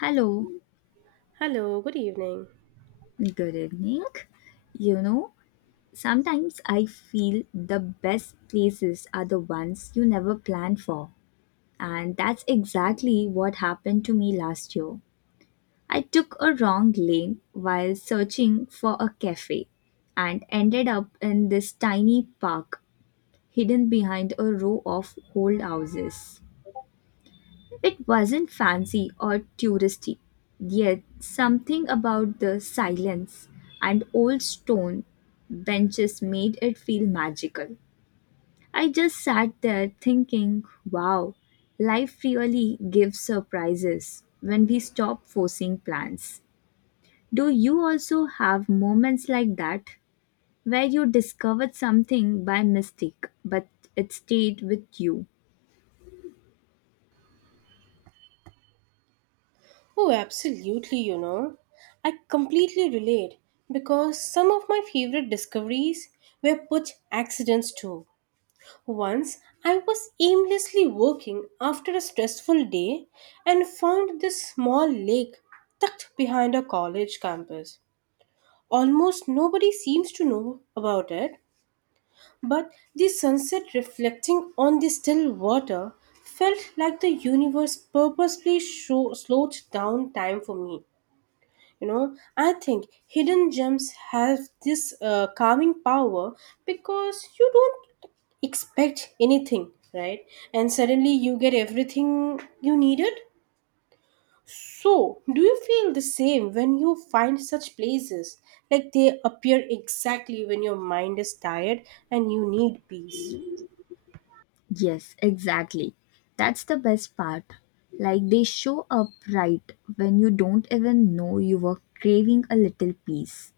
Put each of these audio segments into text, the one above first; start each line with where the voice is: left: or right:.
left: Hello,
right: Hello, good evening.
left: good evening. You know, sometimes I feel the best places are the ones you never plan for. And that's exactly what happened to me last year. I took a wrong lane while searching for a cafe and ended up in this tiny park hidden behind a row of old houses. It wasn't fancy or touristy, yet something about the silence and old stone benches made it feel magical. I just sat there thinking, wow, life really gives surprises when we stop forcing plans. Do you also have moments like that where you discovered something by mistake but it stayed with you?
right: Oh, absolutely, you know. I completely relate because some of my favorite discoveries were put accidents too. Once I was aimlessly working after a stressful day and found this small lake tucked behind a college campus. Almost nobody seems to know about it, but the sunset reflecting on the still water felt like the universe purposely slowed down time for me. You know, I think hidden gems have this calming power because you don't expect anything, right? And suddenly you get everything you needed. So, do you feel the same when you find such places? Like they appear exactly when your mind is tired and you need peace.
left: Yes, exactly. That's the best part. Like they show up right when you don't even know you were craving a little piece.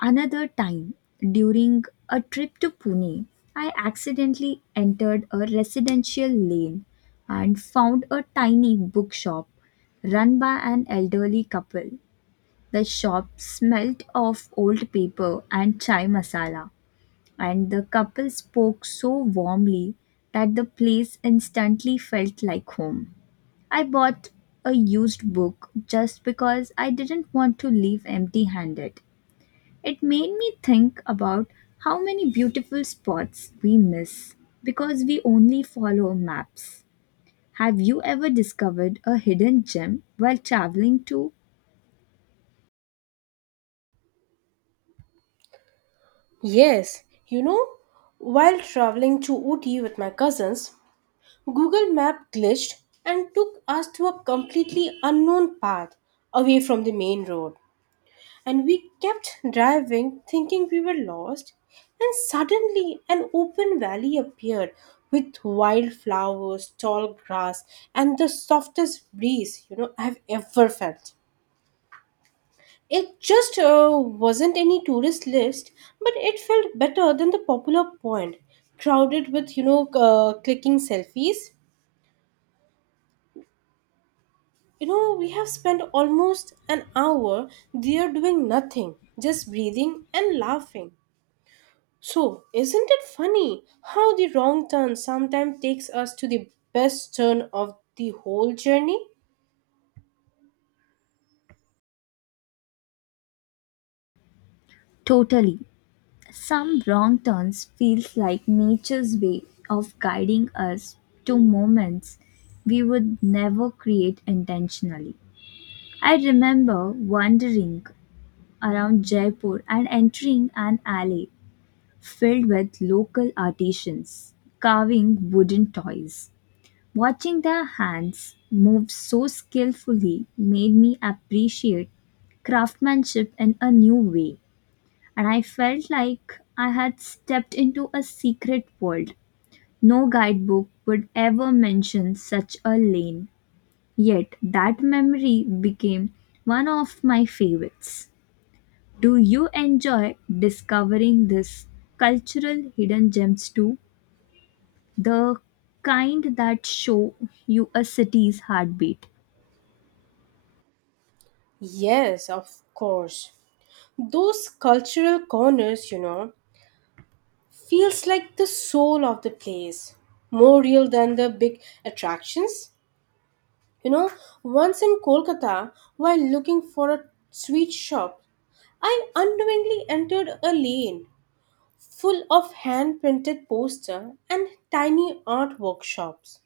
left: Another time, during a trip to Pune, I accidentally entered a residential lane and found a tiny bookshop run by an elderly couple. The shop smelt of old paper and chai masala and the couple spoke so warmly that the place instantly felt like home. I bought a used book just because I didn't want to leave empty handed. It made me think about how many beautiful spots we miss because we only follow maps. Have you ever discovered a hidden gem while traveling to?
right: Yes, you know, while traveling to Ooty with my cousins, Google Map glitched and took us to a completely unknown path away from the main road. And we kept driving thinking we were lost, and suddenly an open valley appeared with wildflowers, tall grass, and the softest breeze you know I've ever felt. It just wasn't any tourist list, but it felt better than the popular point, crowded with, you know, clicking selfies. You know, we have spent almost an hour there doing nothing, just breathing and laughing. So, isn't it funny how the wrong turn sometimes takes us to the best turn of the whole journey?
left: Totally. Some wrong turns feels like nature's way of guiding us to moments we would never create intentionally. I remember wandering around Jaipur and entering an alley filled with local artisans carving wooden toys. Watching their hands move so skillfully made me appreciate craftsmanship in a new way and I felt like I had stepped into a secret world. No guidebook would ever mention such a lane, yet that memory became one of my favorites. Do you enjoy discovering these cultural hidden gems too? The kind that show you a city's heartbeat.
right: Yes, of course. Those cultural corners, you know, feels like the soul of the place, more real than the big attractions. You know, once in Kolkata, while looking for a sweet shop, I unknowingly entered a lane full of hand printed poster and tiny art workshops.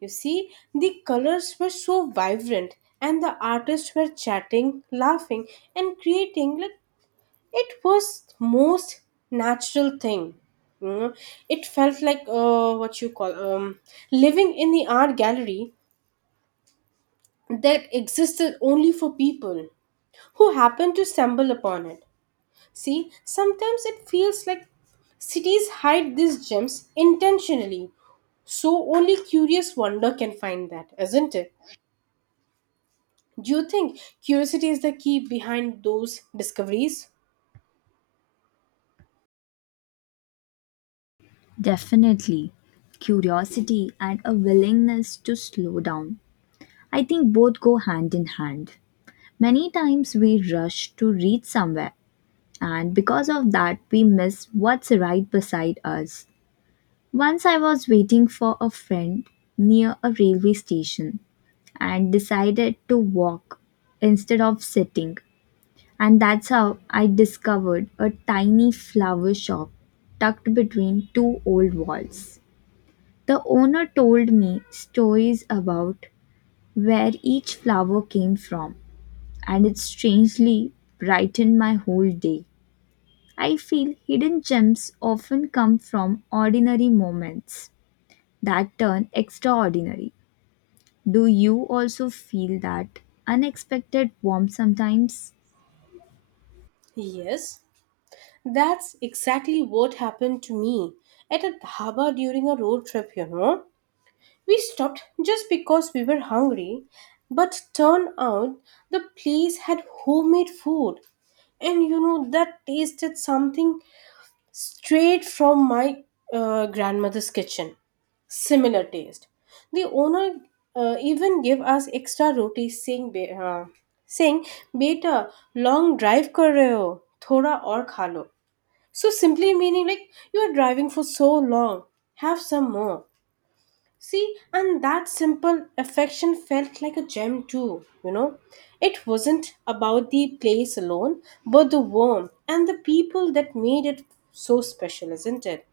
right: You see, the colors were so vibrant and the artists were chatting, laughing and creating like it was most natural thing, you know. It felt like what you call living in the art gallery that existed only for people who happened to stumble upon it. See, sometimes it feels like cities hide these gems intentionally so only curious wonder can find that, isn't it? Do you think curiosity is the key behind those discoveries?
left: Definitely. Curiosity and a willingness to slow down. I think both go hand in hand. Many times we rush to reach somewhere, and because of that, we miss what's right beside us. Once I was waiting for a friend near a railway station and decided to walk instead of sitting, and that's how I discovered a tiny flower shop tucked between two old walls. The owner told me stories about where each flower came from and it strangely brightened my whole day. I feel hidden gems often come from ordinary moments that turn extraordinary. Do you also feel that unexpected warmth sometimes?
right: Yes, that's exactly what happened to me at a dhaba during a road trip, you know. We stopped just because we were hungry, but turned out the place had homemade food. And you know, that tasted something straight from my grandmother's kitchen. Similar taste. The owner even gave us extra roti, saying, saying, Beta, long drive kar rahe ho, thoda aur khalo. So simply meaning like, you are driving for so long, have some more. See, and that simple affection felt like a gem too, you know. It wasn't about the place alone, but the warmth and the people that made it so special, isn't it?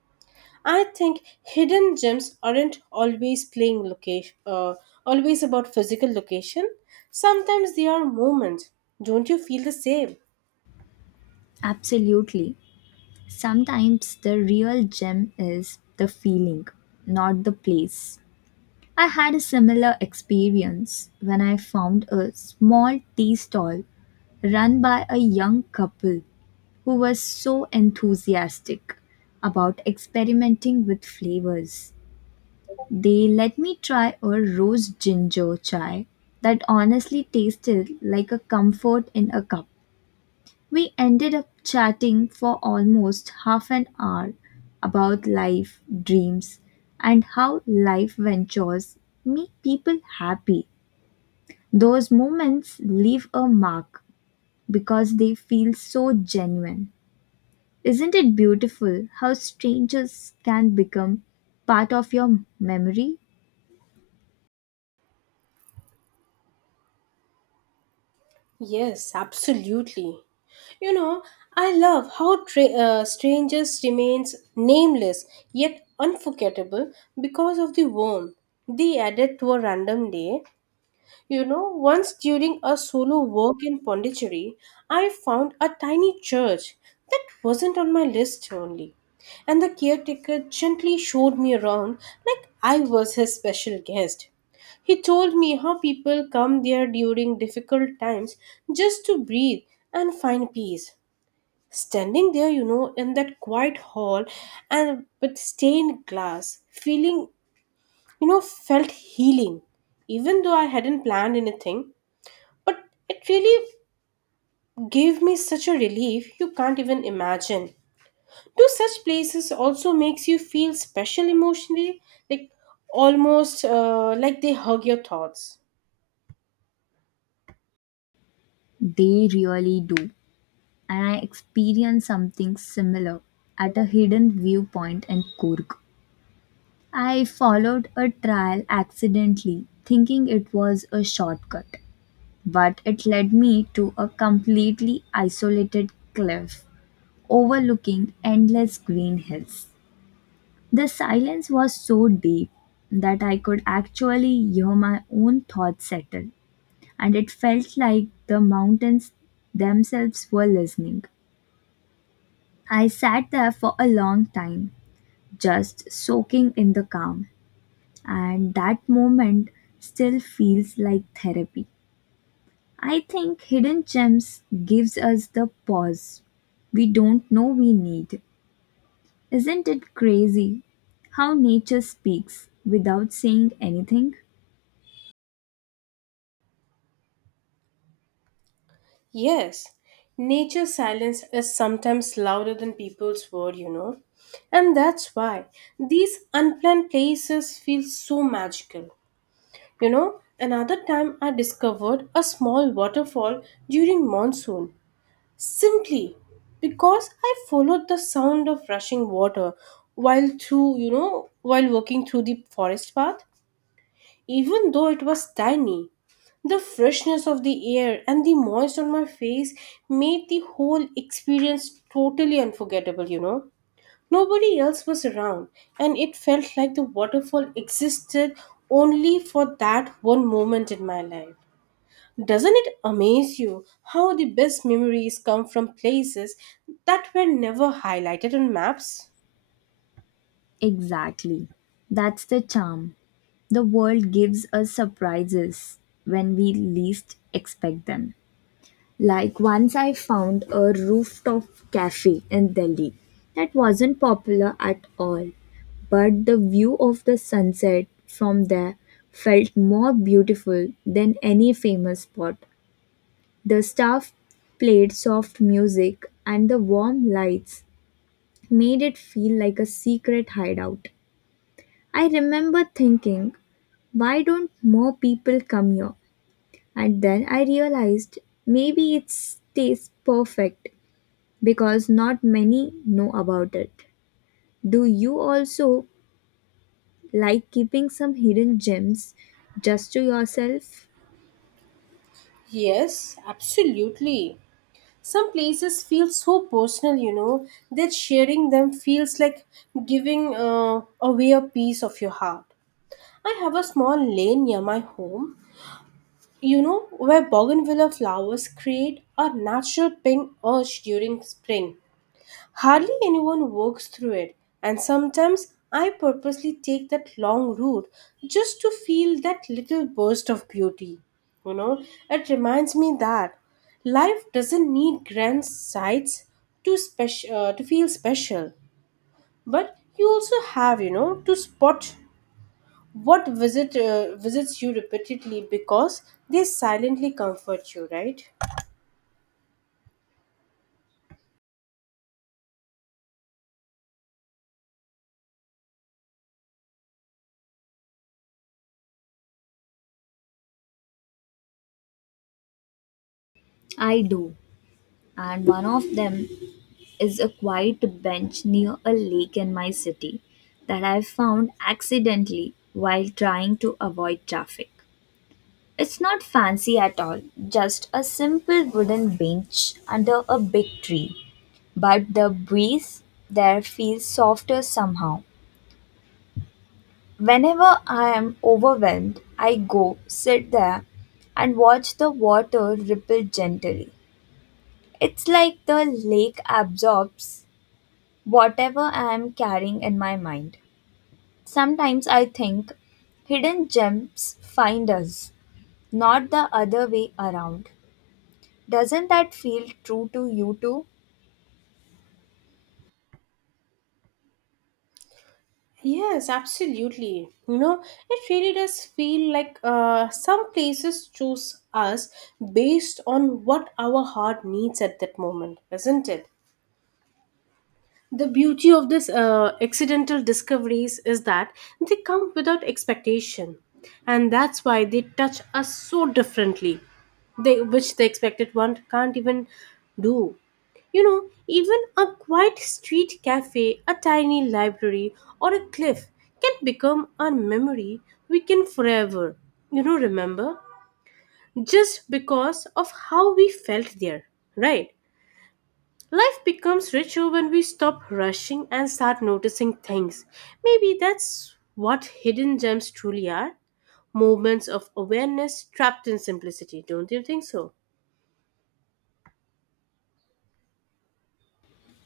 right: I think hidden gems aren't always about physical location. Sometimes they are moments. Don't you feel the same?
left: Absolutely. Sometimes the real gem is the feeling, not the place. I had a similar experience when I found a small tea stall run by a young couple who was so enthusiastic about experimenting with flavors. They let me try a rose ginger chai that honestly tasted like a comfort in a cup. We ended up chatting for almost half an hour about life, dreams, and how life ventures make people happy. Those moments leave a mark because they feel so genuine. Isn't it beautiful how strangers can become part of your memory?
right: Yes, absolutely. You know, I love how strangers remains nameless yet unforgettable because of the warmth they added to a random day. You know, once during a solo walk in Pondicherry, I found a tiny church that wasn't on my list only. And the caretaker gently showed me around like I was his special guest. He told me how people come there during difficult times just to breathe and find peace. Standing there, you know, in that quiet hall and with stained glass, feeling, you know, felt healing. Even though I hadn't planned anything, but it really gave me such a relief you can't even imagine. Do such places also makes you feel special emotionally, like almost like they hug your thoughts?
left: They really do. And I experienced something similar at a hidden viewpoint in Kurg. I followed a trail accidentally, thinking it was a shortcut, but it led me to a completely isolated cliff overlooking endless green hills. The silence was so deep that I could actually hear my own thoughts settle, and it felt like the mountains themselves were listening. I sat there for a long time, just soaking in the calm, and that moment still feels like therapy. I think hidden gems gives us the pause we don't know we need. Isn't it crazy how nature speaks without saying anything?
right: Yes, nature's silence is sometimes louder than people's word, you know. And that's why these unplanned places feel so magical. You know, another time I discovered a small waterfall during monsoon simply because I followed the sound of rushing water while walking through the forest path. Even though it was tiny, the freshness of the air and the moist on my face made the whole experience totally unforgettable, you know. Nobody else was around, and it felt like the waterfall existed only for that one moment in my life. Doesn't it amaze you how the best memories come from places that were never highlighted on maps?
left: Exactly. That's the charm. The world gives us surprises when we least expect them. Like once I found a rooftop cafe in Delhi that wasn't popular at all, but the view of the sunset from there felt more beautiful than any famous spot. The staff played soft music and the warm lights made it feel like a secret hideout. I remember thinking, why don't more people come here? And then I realized maybe it tastes perfect because not many know about it. Do you also like keeping some hidden gems just to yourself?
right: Yes, absolutely. Some places feel so personal, you know, that sharing them feels like giving away a piece of your heart. I have a small lane near my home, you know, where bougainvillea flowers create a natural pink urge during spring. Hardly anyone walks through it, and sometimes I purposely take that long route just to feel that little burst of beauty. You know, it reminds me that life doesn't need grand sights to feel special, but you also have, you know, to spot what visits you repeatedly because they silently comfort you, right?
left: I do, and one of them is a quiet bench near a lake in my city that I found accidentally while trying to avoid traffic. It's not fancy at all, just a simple wooden bench under a big tree. But the breeze there feels softer somehow. Whenever I am overwhelmed, I go sit there and watch the water ripple gently. It's like the lake absorbs whatever I am carrying in my mind. Sometimes I think hidden gems find us, not the other way around. Doesn't that feel true to you too?
right: Yes, absolutely. You know, it really does feel like some places choose us based on what our heart needs at that moment, isn't it? The beauty of these accidental discoveries is that they come without expectation, and that's why they touch us so differently, they, which the expected one can't even do. You know, even a quiet street cafe, a tiny library, or a cliff can become a memory we can forever, you know, remember just because of how we felt there, right? Life becomes richer when we stop rushing and start noticing things. Maybe that's what hidden gems truly are, moments of awareness trapped in simplicity, don't you think so?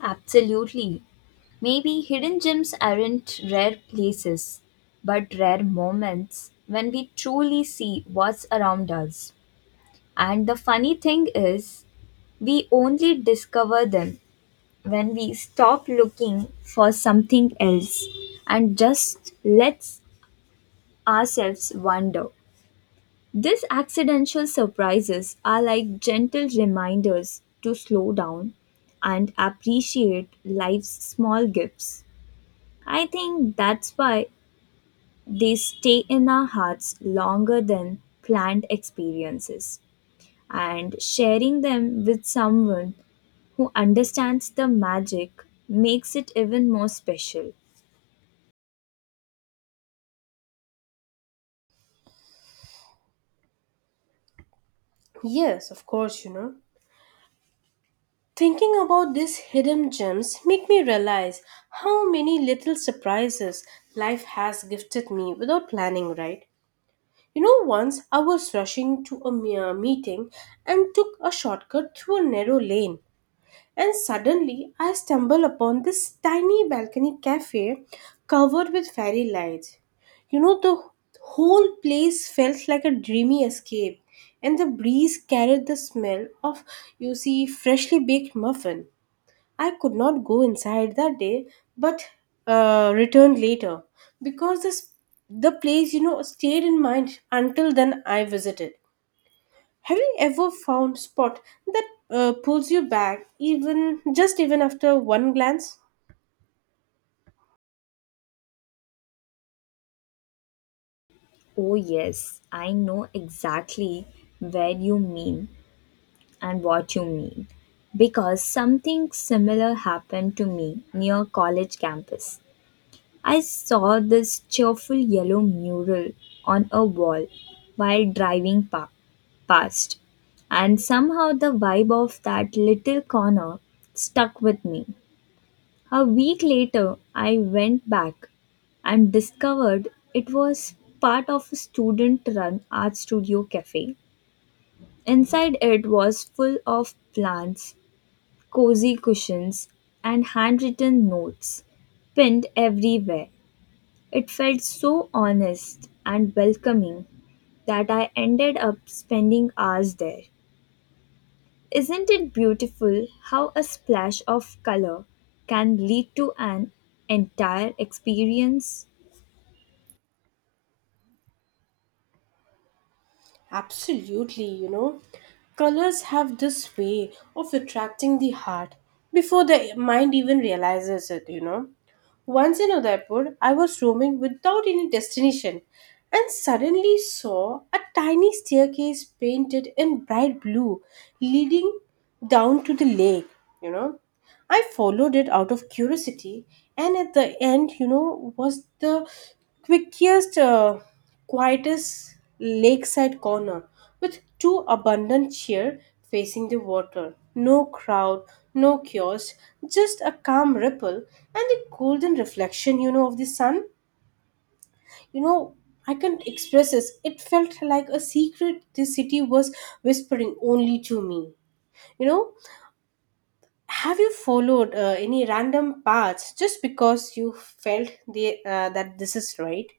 left: Absolutely. Maybe hidden gems aren't rare places, but rare moments when we truly see what's around us. And the funny thing is, we only discover them when we stop looking for something else and just let ourselves wander. These accidental surprises are like gentle reminders to slow down and appreciate life's small gifts. I think that's why they stay in our hearts longer than planned experiences. And sharing them with someone who understands the magic makes it even more special.
right: Yes, of course, you know. Thinking about these hidden gems make me realize how many little surprises life has gifted me without planning, right? You know, once I was rushing to a mere meeting and took a shortcut through a narrow lane. And suddenly I stumble upon this tiny balcony cafe covered with fairy lights. You know, the whole place felt like a dreamy escape, and the breeze carried the smell of, you see, freshly baked muffin. I could not go inside that day, but returned later because this the place you know stayed in mind until then I visited. Have you ever found spot that pulls you back even after one glance?
left: Oh, yes, I know exactly where you mean and what you mean, because something similar happened to me near college campus. I saw this cheerful yellow mural on a wall while past, and somehow the vibe of that little corner stuck with me. A week later, I went back and discovered it was part of a student run art studio cafe. Inside it was full of plants, cozy cushions, and handwritten notes pinned everywhere. It felt so honest and welcoming that I ended up spending hours there. Isn't it beautiful how a splash of color can lead to an entire experience?
right: Absolutely, you know. Colors have this way of attracting the heart before the mind even realizes it, you know. Once in Udaipur, I was roaming without any destination and suddenly saw a tiny staircase painted in bright blue leading down to the lake, you know. I followed it out of curiosity, and at the end, you know, was the quickest, uh, quietest lakeside corner with two abundant chairs facing the water. No crowd, no kiosk, just a calm ripple and the golden reflection, you know, of the sun. You know, I can't express this. It felt like a secret the city was whispering only to me. You know, have you followed any random paths just because you felt that this is right?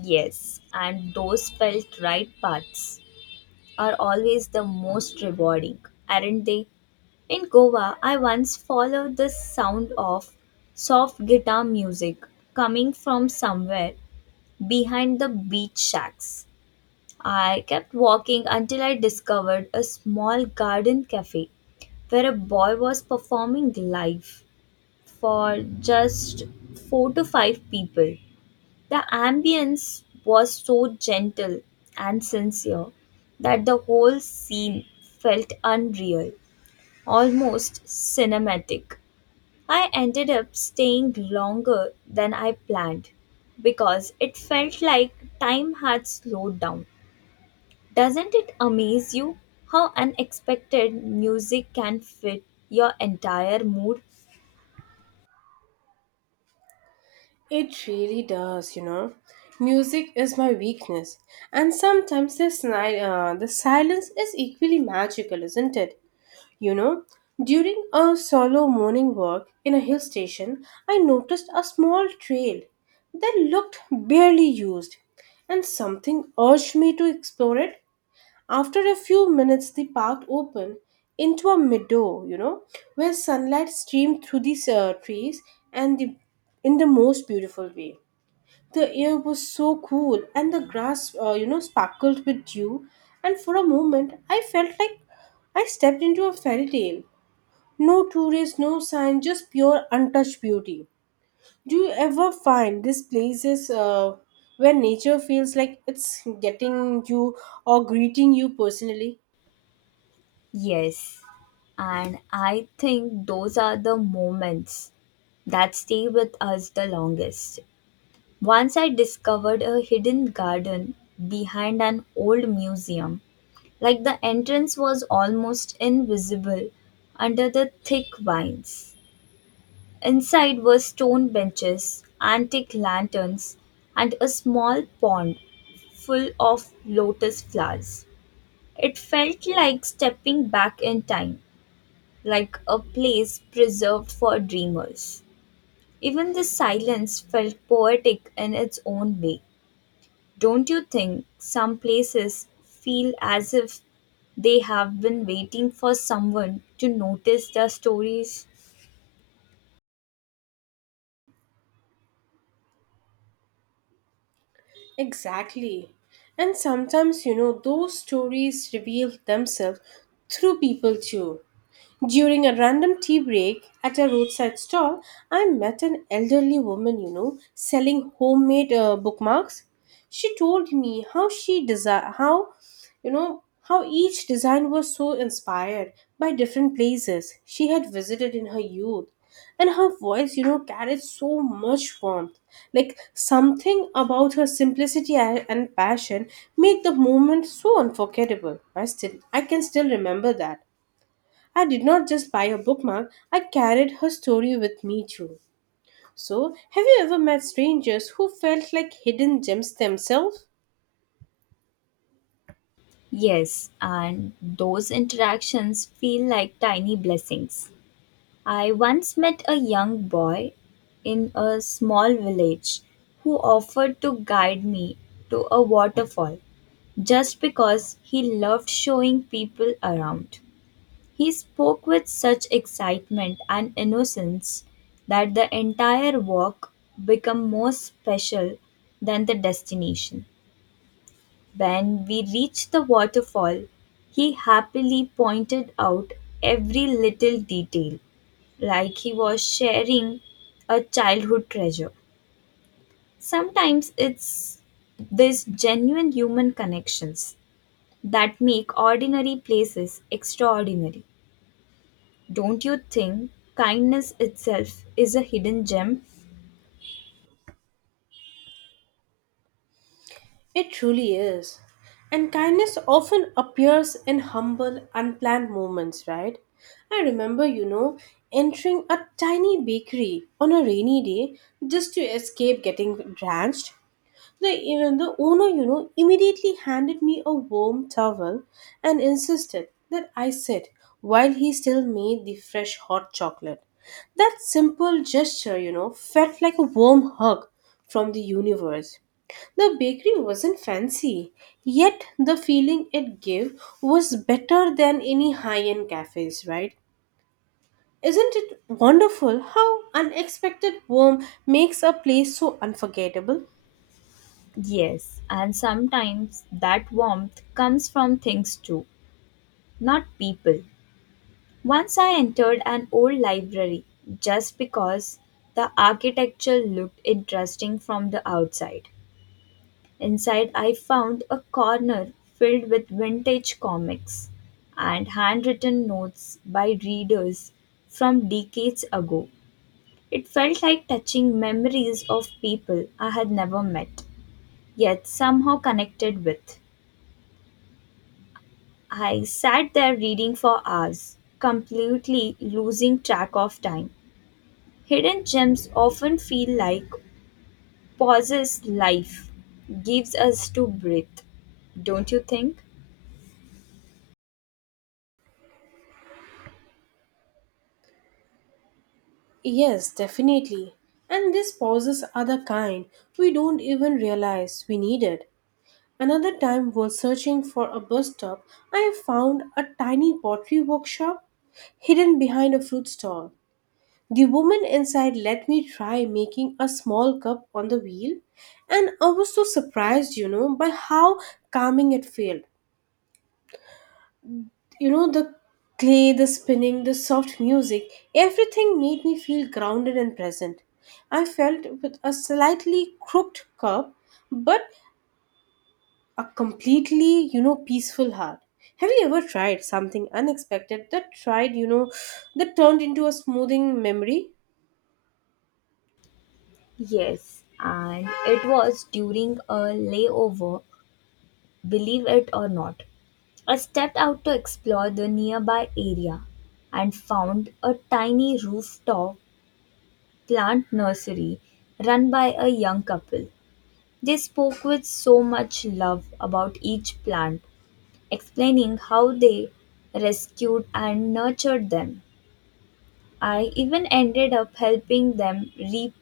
left: Yes, and those felt right parts are always the most rewarding, aren't they? In Goa, I once followed the sound of soft guitar music coming from somewhere behind the beach shacks. I kept walking until I discovered a small garden cafe where a boy was performing live for just 4 to 5 people. The ambience was so gentle and sincere that the whole scene felt unreal, almost cinematic. I ended up staying longer than I planned because it felt like time had slowed down. Doesn't it amaze you how unexpected music can fit your entire mood?
right: It really does, you know. Music is my weakness, and sometimes the silence is equally magical, isn't it? You know, during a solo morning walk in a hill station, I noticed a small trail that looked barely used, and something urged me to explore it. After a few minutes, the path opened into a meadow, you know, where sunlight streamed through the trees and the, in the most beautiful way. The air was so cool, and the grass, you know, sparkled with dew. And for a moment, I felt like I stepped into a fairy tale. No tourists, no sign, just pure untouched beauty. Do you ever find these places where nature feels like it's getting you or greeting you personally?
left: Yes. And I think those are the moments that stay with us the longest. Once I discovered a hidden garden behind an old museum. Like the entrance was almost invisible under the thick vines. Inside were stone benches, antique lanterns, and a small pond full of lotus flowers. It felt like stepping back in time, like a place preserved for dreamers. Even the silence felt poetic in its own way. Don't you think some places feel as if they have been waiting for someone to notice their stories?
right: Exactly. And sometimes, you know, those stories reveal themselves through people too. During a random tea break at a roadside stall, I met an elderly woman, you know, selling homemade bookmarks. She told me how she desi- how you know how each design was so inspired by different places she had visited in her youth, and her voice, you know, carried so much warmth, like something about her simplicity and passion made the moment so unforgettable. I can still remember that. I did not just buy her bookmark, I carried her story with me too. So, have you ever met strangers who felt like hidden gems themselves?
left: Yes, and those interactions feel like tiny blessings. I once met a young boy in a small village who offered to guide me to a waterfall just because he loved showing people around. He spoke with such excitement and innocence that the entire walk became more special than the destination. When we reached the waterfall, he happily pointed out every little detail like he was sharing a childhood treasure. Sometimes it's these genuine human connections that make ordinary places extraordinary. Don't you think kindness itself is a hidden gem?
right: It truly is. And kindness often appears in humble, unplanned moments, right? I remember, you know, entering a tiny bakery on a rainy day just to escape getting drenched. Even the owner, you know, immediately handed me a warm towel and insisted that I sit while he still made the fresh hot chocolate. That simple gesture, you know, felt like a warm hug from the universe. The bakery wasn't fancy, yet the feeling it gave was better than any high end cafes, right? Isn't it wonderful how unexpected warmth makes a place so unforgettable?
left: Yes, and sometimes that warmth comes from things too, not people. Once I entered an old library just because the architecture looked interesting from the outside. Inside, I found a corner filled with vintage comics and handwritten notes by readers from decades ago. It felt like touching memories of people I had never met, yet somehow connected with. I sat there reading for hours, completely losing track of time. Hidden gems often feel like pauses life gives us to breathe, don't you think?
right: Yes, definitely. And these pauses are the kind we don't even realize we needed. Another time, while searching for a bus stop, I found a tiny pottery workshop hidden behind a fruit stall. The woman inside let me try making a small cup on the wheel, and I was so surprised, you know, by how calming it felt. You know, the clay, the spinning, the soft music, everything made me feel grounded and present. I felt with a slightly crooked cup, but a completely, you know, peaceful heart. Have you ever tried something unexpected that tried you know that turned into a smoothing memory?
left: Yes, and it was during a layover, believe it or not. I stepped out to explore the nearby area and found a tiny rooftop plant nursery run by a young couple. They spoke with so much love about each plant, explaining how they rescued and nurtured them. I even ended up helping them repot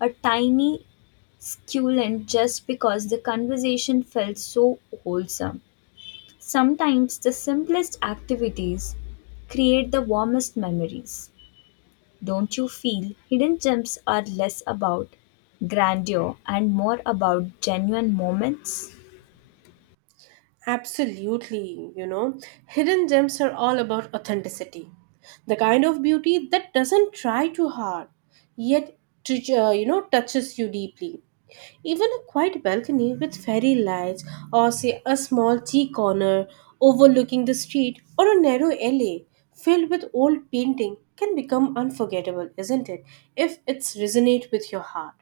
left: a tiny succulent just because the conversation felt so wholesome. Sometimes the simplest activities create the warmest memories. Don't you feel hidden gems are less about grandeur and more about genuine moments?
right: Absolutely, you know, hidden gems are all about authenticity. The kind of beauty that doesn't try too hard, yet you know touches you deeply. Even a quiet balcony with fairy lights or say a small tea corner overlooking the street or a narrow alley filled with old painting can become unforgettable, isn't it? If it's resonate with your heart.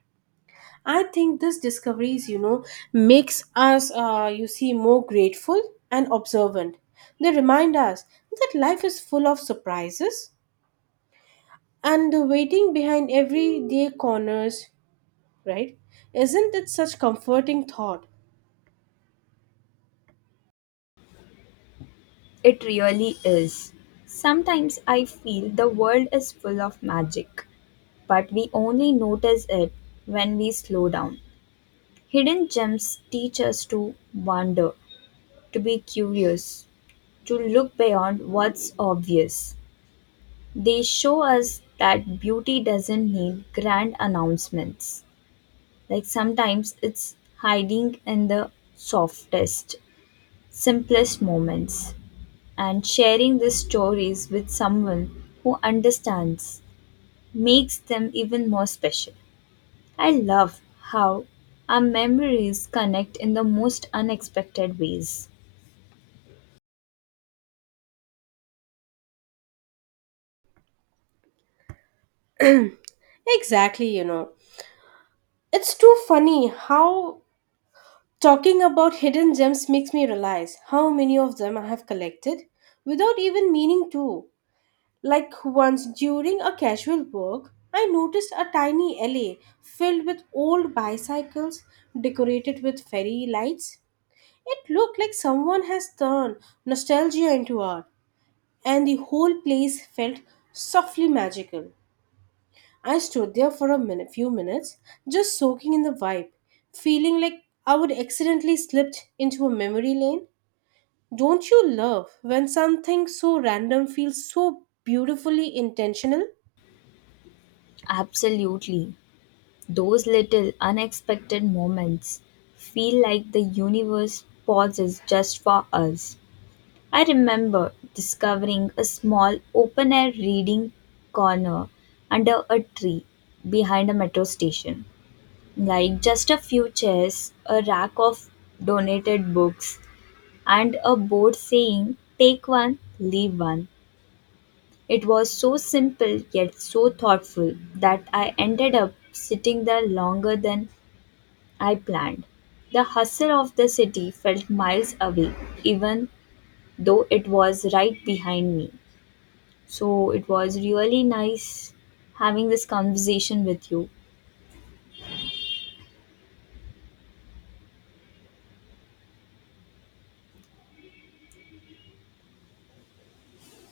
right: I think this discoveries, you know, makes us, you see, more grateful and observant. They remind us that life is full of surprises and the waiting behind everyday corners, right? Isn't it such comforting thought?
left: It really is. Sometimes I feel the world is full of magic, but we only notice it when we slow down. Hidden gems teach us to wonder, to be curious, to look beyond what's obvious. They show us that beauty doesn't need grand announcements. Like sometimes it's hiding in the softest, simplest moments. And sharing these stories with someone who understands makes them even more special. I love how our memories connect in the most unexpected ways.
right: Exactly, you know. It's too funny how talking about hidden gems makes me realize how many of them I have collected without even meaning to. Like once during a casual walk, I noticed a tiny alley filled with old bicycles decorated with fairy lights. It looked like someone has turned nostalgia into art, and the whole place felt softly magical. I stood there for few minutes, just soaking in the vibe, feeling like I would accidentally slipped into a memory lane. Don't you love when something so random feels so beautifully intentional?
left: Absolutely. Those little unexpected moments feel like the universe pauses just for us. I remember discovering a small open air reading corner under a tree behind a metro station. Like just a few chairs, a rack of donated books, and a board saying, "Take one, leave one." It was so simple yet so thoughtful that I ended up sitting there longer than I planned. The hustle of the city felt miles away, even though it was right behind me. So it was really nice having this conversation with you.